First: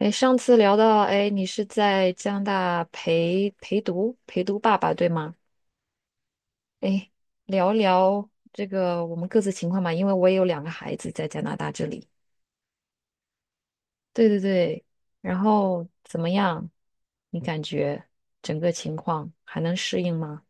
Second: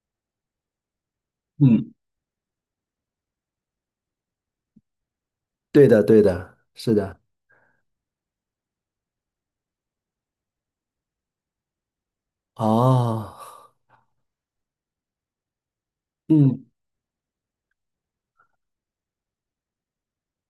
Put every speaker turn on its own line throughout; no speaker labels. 哎，上次聊到，哎，你是
嗯，
在加拿大陪读爸爸，对吗？
对的，对的，是
哎，
的。
聊聊这个我们各自情况吧，因为我也有2个孩子在加拿大这里。
哦，
对对对，然后怎么
嗯，
样？你感觉整个情况还能适应吗？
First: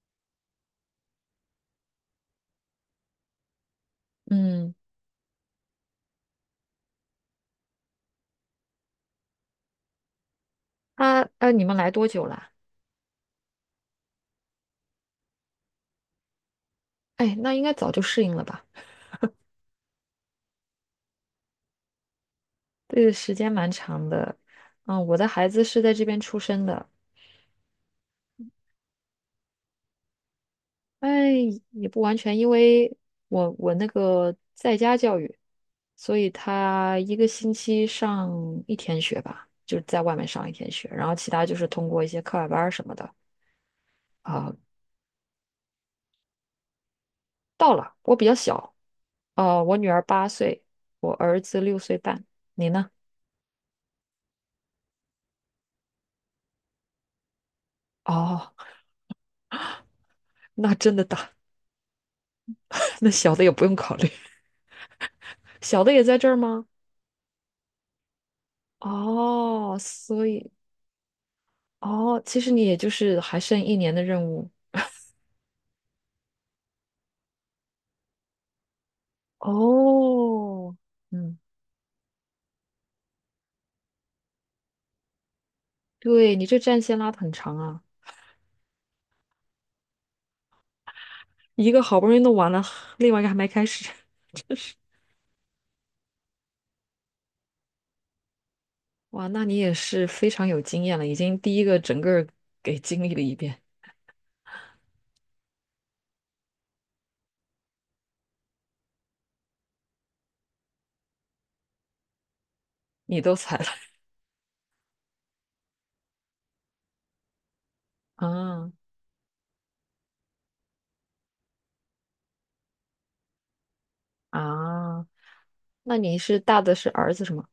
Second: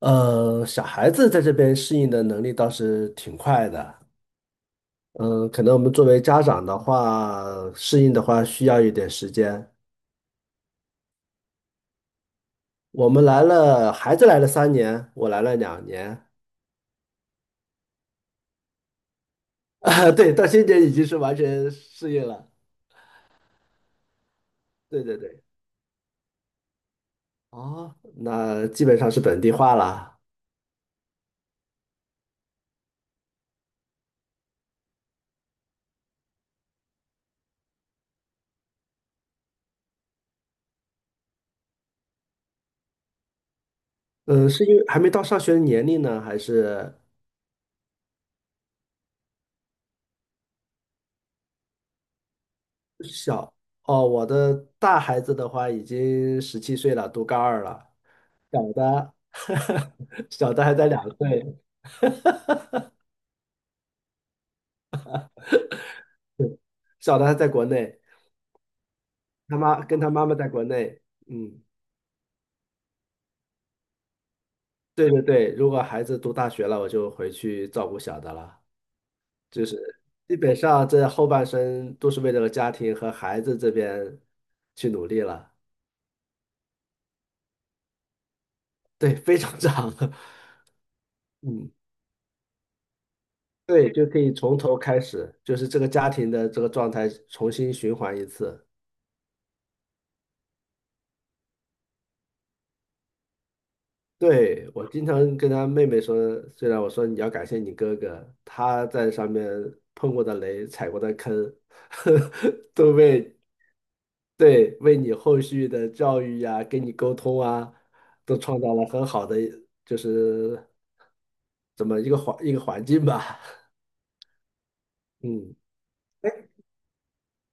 小孩子在这边适应的能力倒是挺快的。
嗯，
嗯，可能我们作为家长的话，适应的话需要一点时间。
啊啊，你们来多久啦？
我们来了，孩子来了3年，我来了两年。
哎，那应该早就适应了吧？
啊，对，到今年已经是完全适应了。
对，时间蛮长的。
对
嗯，我
对
的
对。
孩子是在这边出生的，
哦，那基本上是本地化了。
哎，也不完全，因为我那个在家教育，所以他一个星期上一天学吧，就是在外面上一天学，然后其他就是通过一些课外班儿什么的
嗯，
啊、
是因为还没到上学的年龄呢，还是？
到了，我比较小，我女儿8岁，我儿子6岁半，你呢？
小哦，我的大孩子的话已经17岁了，读高二了。
哦，
小的，小 的还
那
在
真
两
的大，
岁，
那小的也不用考虑，小的也在这儿
对
吗？
小的还在国内，
哦，
他
所
妈妈在
以
国内。嗯，
哦，其实你也就是还剩一年的任务
对对对，如果孩子读大学了，我就回去照顾小的了。就是基本
哦。
上这后
嗯。
半生都是为这个家庭和孩子这边去努力了。
对，你这战线拉的很长啊，
对，非常长。
一
嗯，
个好不容易弄完了，另外一个还没开始。
对，就可以从头开始，就是这个家庭的这个状态重新循环一次。
哇，那你也是非常有经验了，已经第一个整个儿给经历了一遍，
对，我经常跟他妹妹说，虽然我说你要感谢你哥哥，他在上面碰过的雷、踩过的坑，都
你都
为
踩了
对为你后续的教育呀、跟你沟通啊，都创
啊
造了很好的就是怎么一个环境吧。
啊！
嗯，
那你是
哎
大的是儿子是吗？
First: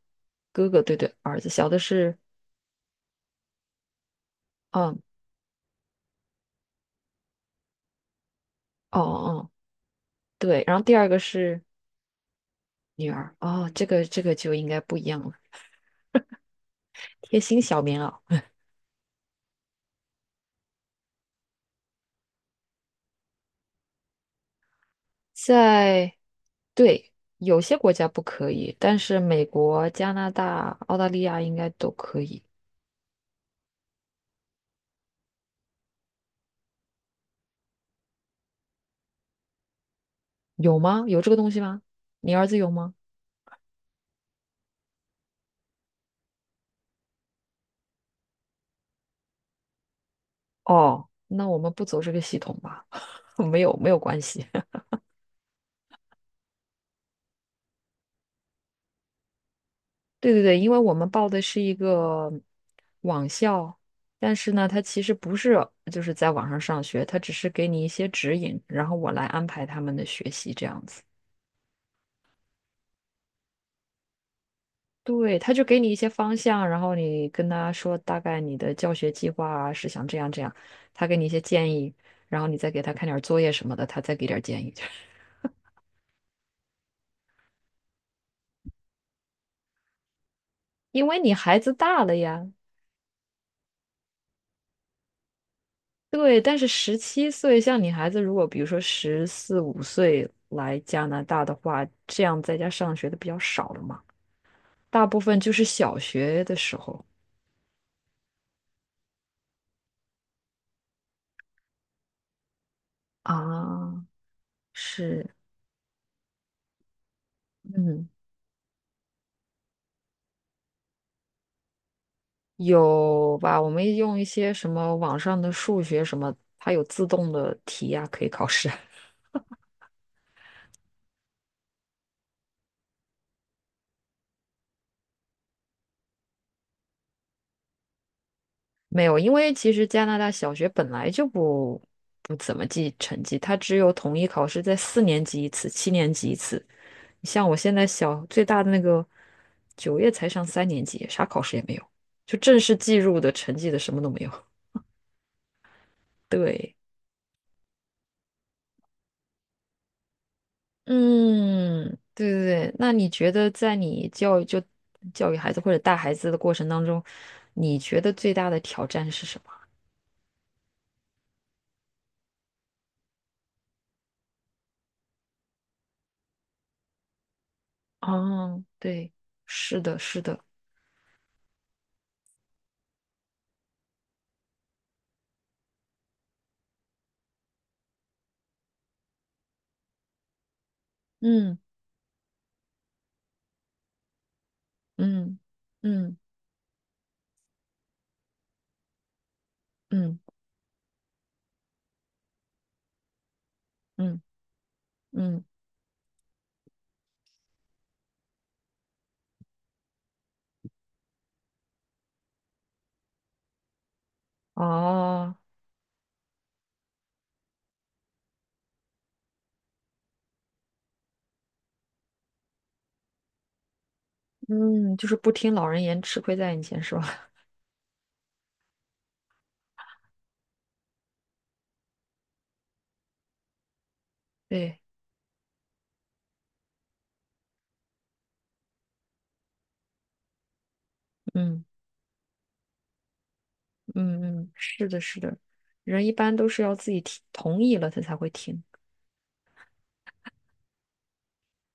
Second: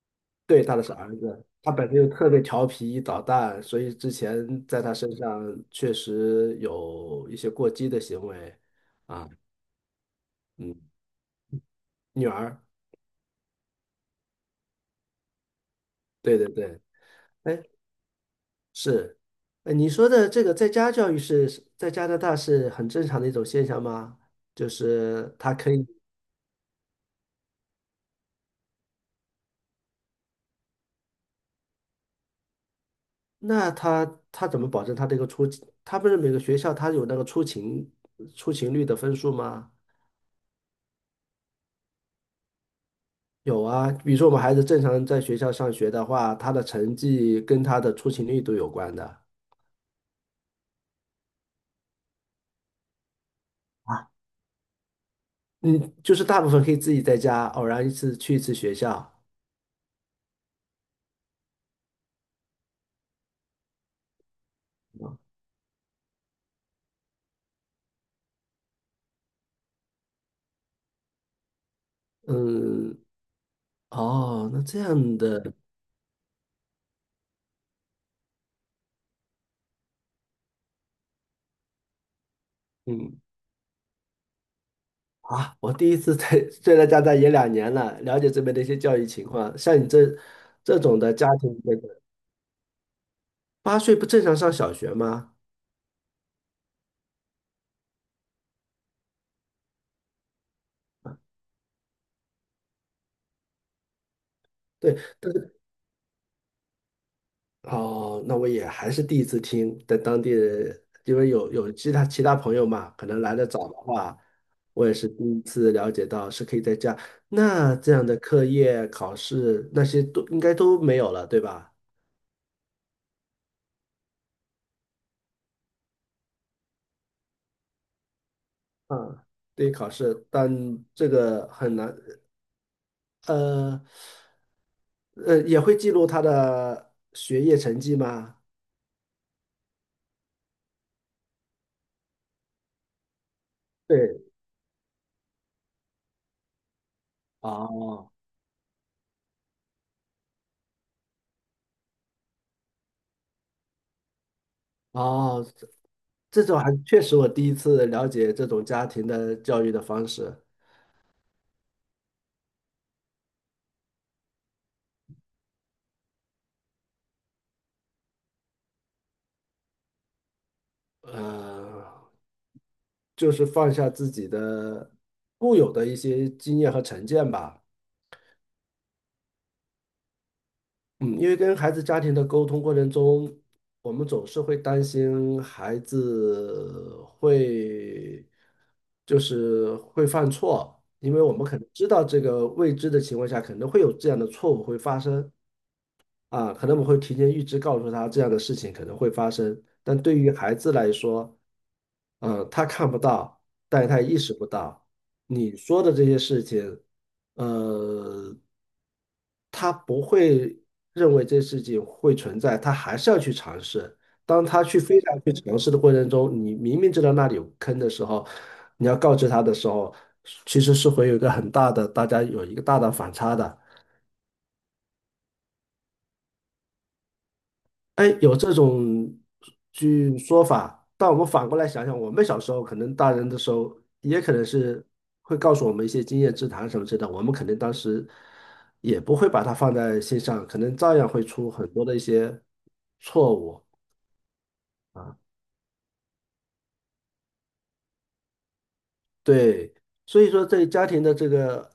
对，
哥
他
哥，
的是
对对，
儿
儿
子，
子，小
他
的
本身又
是，
特别调皮捣蛋，所以之前在他
嗯，
身上确实有一些过激的行为
哦哦
啊。
哦，对，然
嗯，
后第二个是
女儿。
女儿，哦，这个就应该不一样了，
对对对，
贴心
哎，
小棉袄，
是，哎，你说的这个在家教育是在加拿大是很正常的一种现象吗？就是他可以，
在。对，有些国家不可以，但是美国、加拿大、澳大利亚应该都可以。
那他怎么保证他这个出勤，他不是每个学校他有那个出勤率的分数吗？
有吗？有这个东西吗？你儿子有吗？
有啊，比如说我们孩子正常在学校上学的话，他的成绩跟他的出勤率都有关的。
哦，那我们不走这个系统吧，没有没有
啊。
关系。
嗯，就是大部分可以自己在家，偶然一次去一次学校。
对对对，因为我们报的是一个网校，但是呢，他其实不是就是在网上上学，他只是给你一些指引，然后我来安排他们的学习这样子。
嗯，哦，那这样
对，他
的，
就给你一些方向，然后你跟他说大概你的教学计划啊是想这样这样，他给你一些建议，然后你再给他看点儿
嗯，
作业什么的，他再给点儿建议。
啊，我第一次在，虽然加拿大也两年了，了解这边的一些教育情况。像你这这种
因
的
为
家
你
庭，
孩子
那个
大了呀，
8岁不正常上小学吗？
对，但是十七岁，像你孩子如果比如说十四五岁来加拿大的话，这样在家上学的比较少了嘛，
对，
大部
但
分就
是
是小学的时候
哦，那我也还是第一次听，在当地人因为有其他朋友嘛，可能来的早的
啊、
话，我也是第
是，
一次了解到是可以在家。那这样
嗯。
的课业、考试那些都应该都没有了，对吧？
有吧？我们用一些什么网上的数学什么，它有自动的题呀、可以考试啊。
啊，对，考试，但这个很难。呃呃，也会记录他的学业成绩吗？
没有，因为其实加拿大小学本来就不怎么记成绩，它只有统
对，
一考试在4年级一次，7年级一次。你像我现在
哦
小最大的那个，9月才上3年级，啥考试也没有，就正式计入的成绩的什么都没有。
哦，这种还
对。
确实我第一次了解这种家庭的教育的方式，
嗯，对对对，那你觉得在你教育就教育孩子或者带孩子的过程当中，你觉得最大的挑战是什么？
呃，就是放下自己的固有的一些经验和成见吧。
哦，对，是的，是的，
嗯，因为跟孩子家庭的沟通过程中，我们总是会担心孩子会会犯错，因为我们
嗯
可能知道这个未知的情况下，可能会有这样的错误会发生。
嗯嗯
啊，可能我们会提前预知告诉他这样的事情可能会发生，但对
嗯
于孩子来说，嗯，他看不到，但是他也意
嗯
识不到
嗯，
你说的这些事情，呃，他不会认为这事情会存在，他还是要去尝试。当他去非常去
哦，
尝试的过程中，你明明知道那里有坑的时候，你要告知他的时候，其实是会有一个很大的，大家有一个大的反差的。
嗯，就是不听老人言，吃亏在眼前，是吧？
哎，有这种说法，但我们反过来想想，我们小时候可能大人的时候，也可能
对，
是会告诉我们一些经验之谈什么之类的，我们可能当时也不会把它放在心上，可能照样会出
嗯
很多的一些错误。
嗯嗯，是的，是
啊。
的，人一般都是要自己听同意了，他才会听。
对，所以说在家庭的这个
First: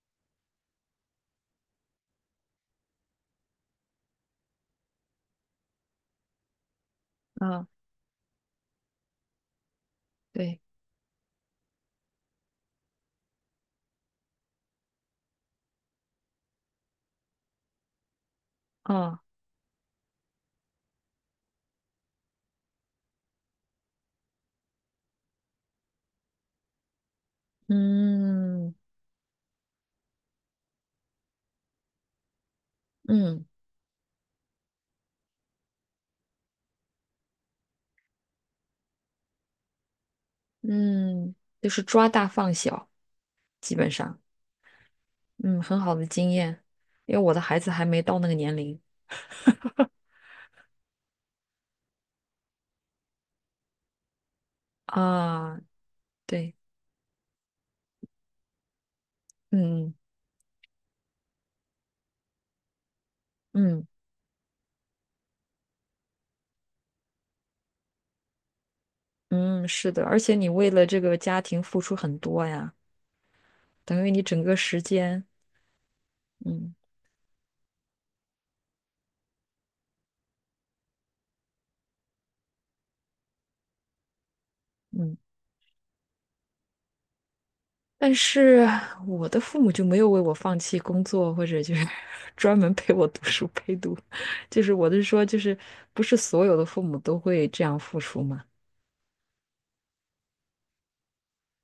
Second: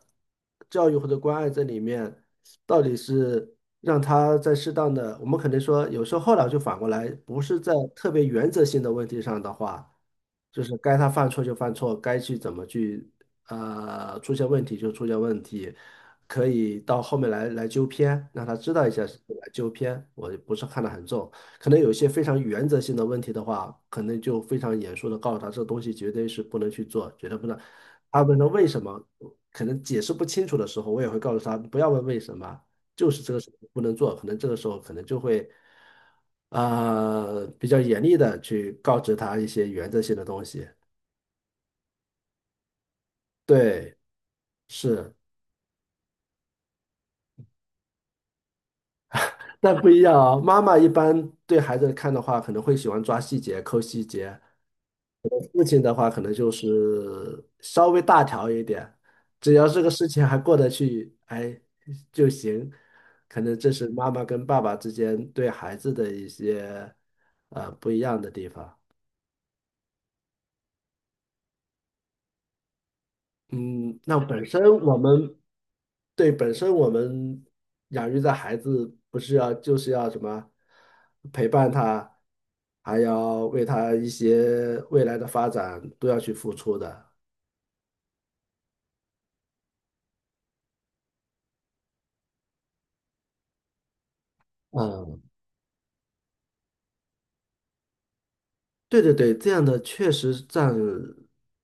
教育或者关爱这里面，到底是让他在适当的，我们可能说，有时候后来就反过来，不是
啊，
在特别原则性的问题上的话，
对，
就是该他犯错就犯错，该去怎么去出现问题就出现问题，可以到后面来纠偏，让他知道一下是
啊，
来纠偏，我不是看得很重。可能有一些非常原则性的问题的话，可能就非常严肃的告诉他，这东西绝对是不能去做，绝对不能。他问他为
嗯
什么，可能解释不清楚的时候，我也会告诉他，不要问为什么，就是这个
嗯。
事情不能做。可能这个时候可能就会，呃，比较严厉的去告知他一些原则性的东西。
嗯，就是抓大放小，基本
对，
上，
是，
嗯，很好的经验，因为我的孩子还没到那个年龄
但不一样啊。妈妈一般对孩子看的话，可能会喜欢抓细节、抠细节。
啊，
父亲的话，可能就
对，
是稍微大条一点，只要这个
嗯
事情还过得去，哎就行。可能这
嗯
是妈妈跟爸爸之间对孩子的一些不一样的地方。
嗯，是的，而且你为了这个家庭付出很多呀，
嗯，
等于
那
你整
本
个
身
时
我
间，
们对本身
嗯
我们养育的孩子，不是要什么陪伴他，还要为他一些未
嗯，
来的发展都要去付出的。
但是我的父母就没有为我放弃工作，或者就是 专门陪我读书陪读，就是我的
嗯，
说，就是不是所有的父母都会这样付出嘛？
对对对，这样的确实占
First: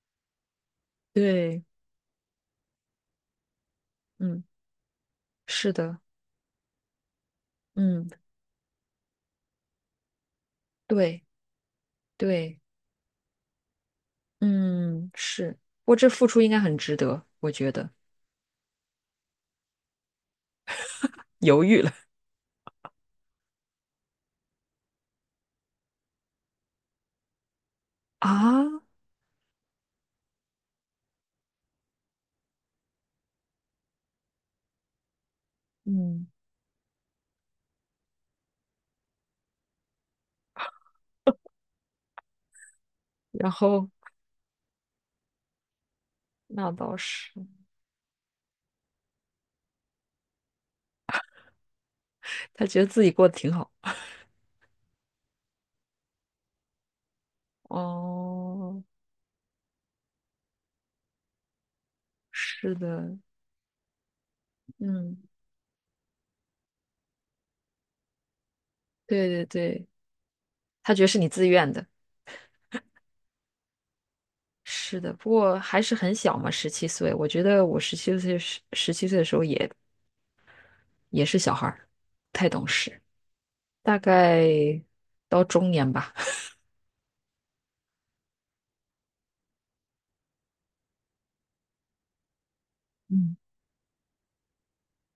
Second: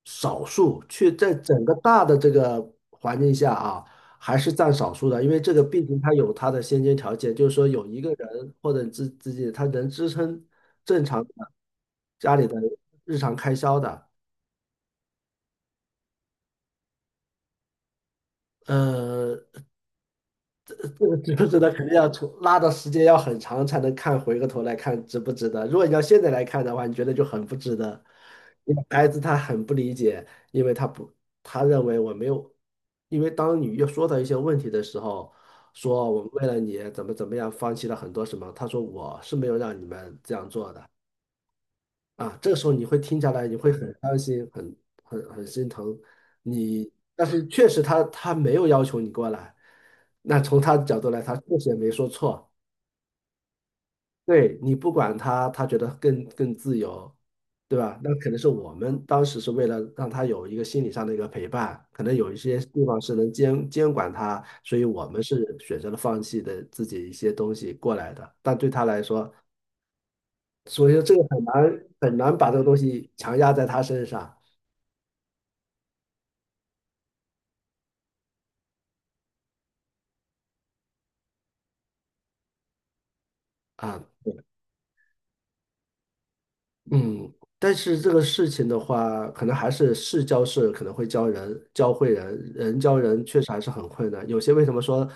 少数，却在
对，
整个大的这个环境下啊，还
嗯，
是占少数的，因为这个
是
毕
的，
竟它有它的先决条件，就是说有一
嗯。
个人或者自己他能支撑正
对，
常的家里的
对，
日常开销的，
嗯，是，我这付出应该很值得，我觉得。
呃，这个值不值
犹
得，
豫
肯
了
定要出拉的时间要很长才能看，回过头来看值不值得。如果你要现在来看的话，你觉得就很不值得。
啊，
因为孩子他很不理解，因为他不，他认为我没有，因为当你又说到一些问题的时候，说我
嗯，
们为了你怎么怎么样，放弃了很多什么，他说我是没有让你们这样做的。啊，这个时候你会听下来，
然
你会
后
很伤心，很很心疼
那
你
倒
但
是，
是确实他没有要求你过来，那从他的角度来，他确实也没说错。
他觉得自己过得挺好。
对你不管他，他觉得更自由，对吧？那可能是我
哦，
们当时是为了让他有一个心理上的一个陪伴，可能有一些
是
地方是
的，
能监管他，所以我
嗯，
们是选择了放弃的自己一些东西过来的。但对他来
对
说，
对对，
所以
他觉
说
得
这
是
个
你
很
自愿的，
难很难把这个东西强压在他身上。
是的。不过还是很小嘛，十七岁，我觉得我十七岁的时候也是小孩儿，不太懂事，大
啊，
概到中年吧。
嗯，但是这个事情的话，可能还是事教事，可能会教人，教会人，人教 人
嗯
确实还是很困难。有些为什么说，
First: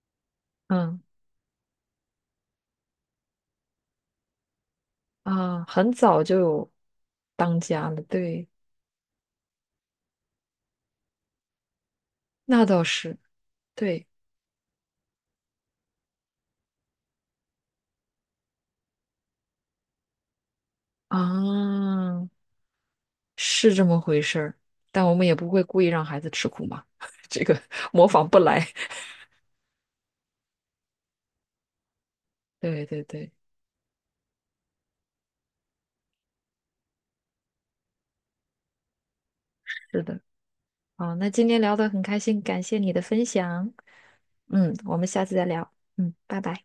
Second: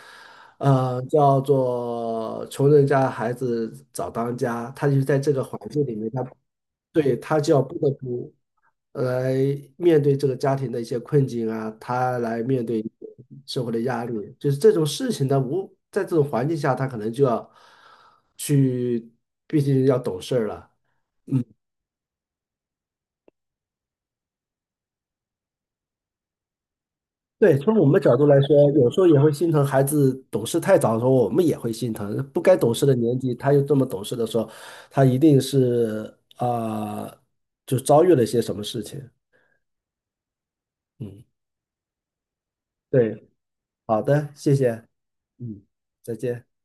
嗯。
呃，叫做穷人家孩子早当家，他就是在这个环
啊，
境
很
里面，
早就有
他就
当
要不
家
得
了，
不
对，
来面对这个家庭的一些困境啊，他来
那
面
倒
对
是，
社会的压
对
力，就是这种事情他无，在这种环境下，他可能就要去，毕竟要懂事儿了。
啊，是这么回事儿。但我们也不会故意让孩子吃苦嘛，这
对，
个
从我们的
模
角
仿
度来
不来。
说，有时候也会心疼孩子懂事太早的时候，我们也会心疼。不该 懂
对
事的
对
年
对，
纪，他又这么懂事的时候，他一定是啊、呃就遭遇了一些什么事情。
是的。啊，
嗯，
那今天聊得很开心，感谢你的分
对，
享。
好的，谢
嗯，
谢，
我们下次再
嗯，
聊。嗯，
再
拜
见。
拜。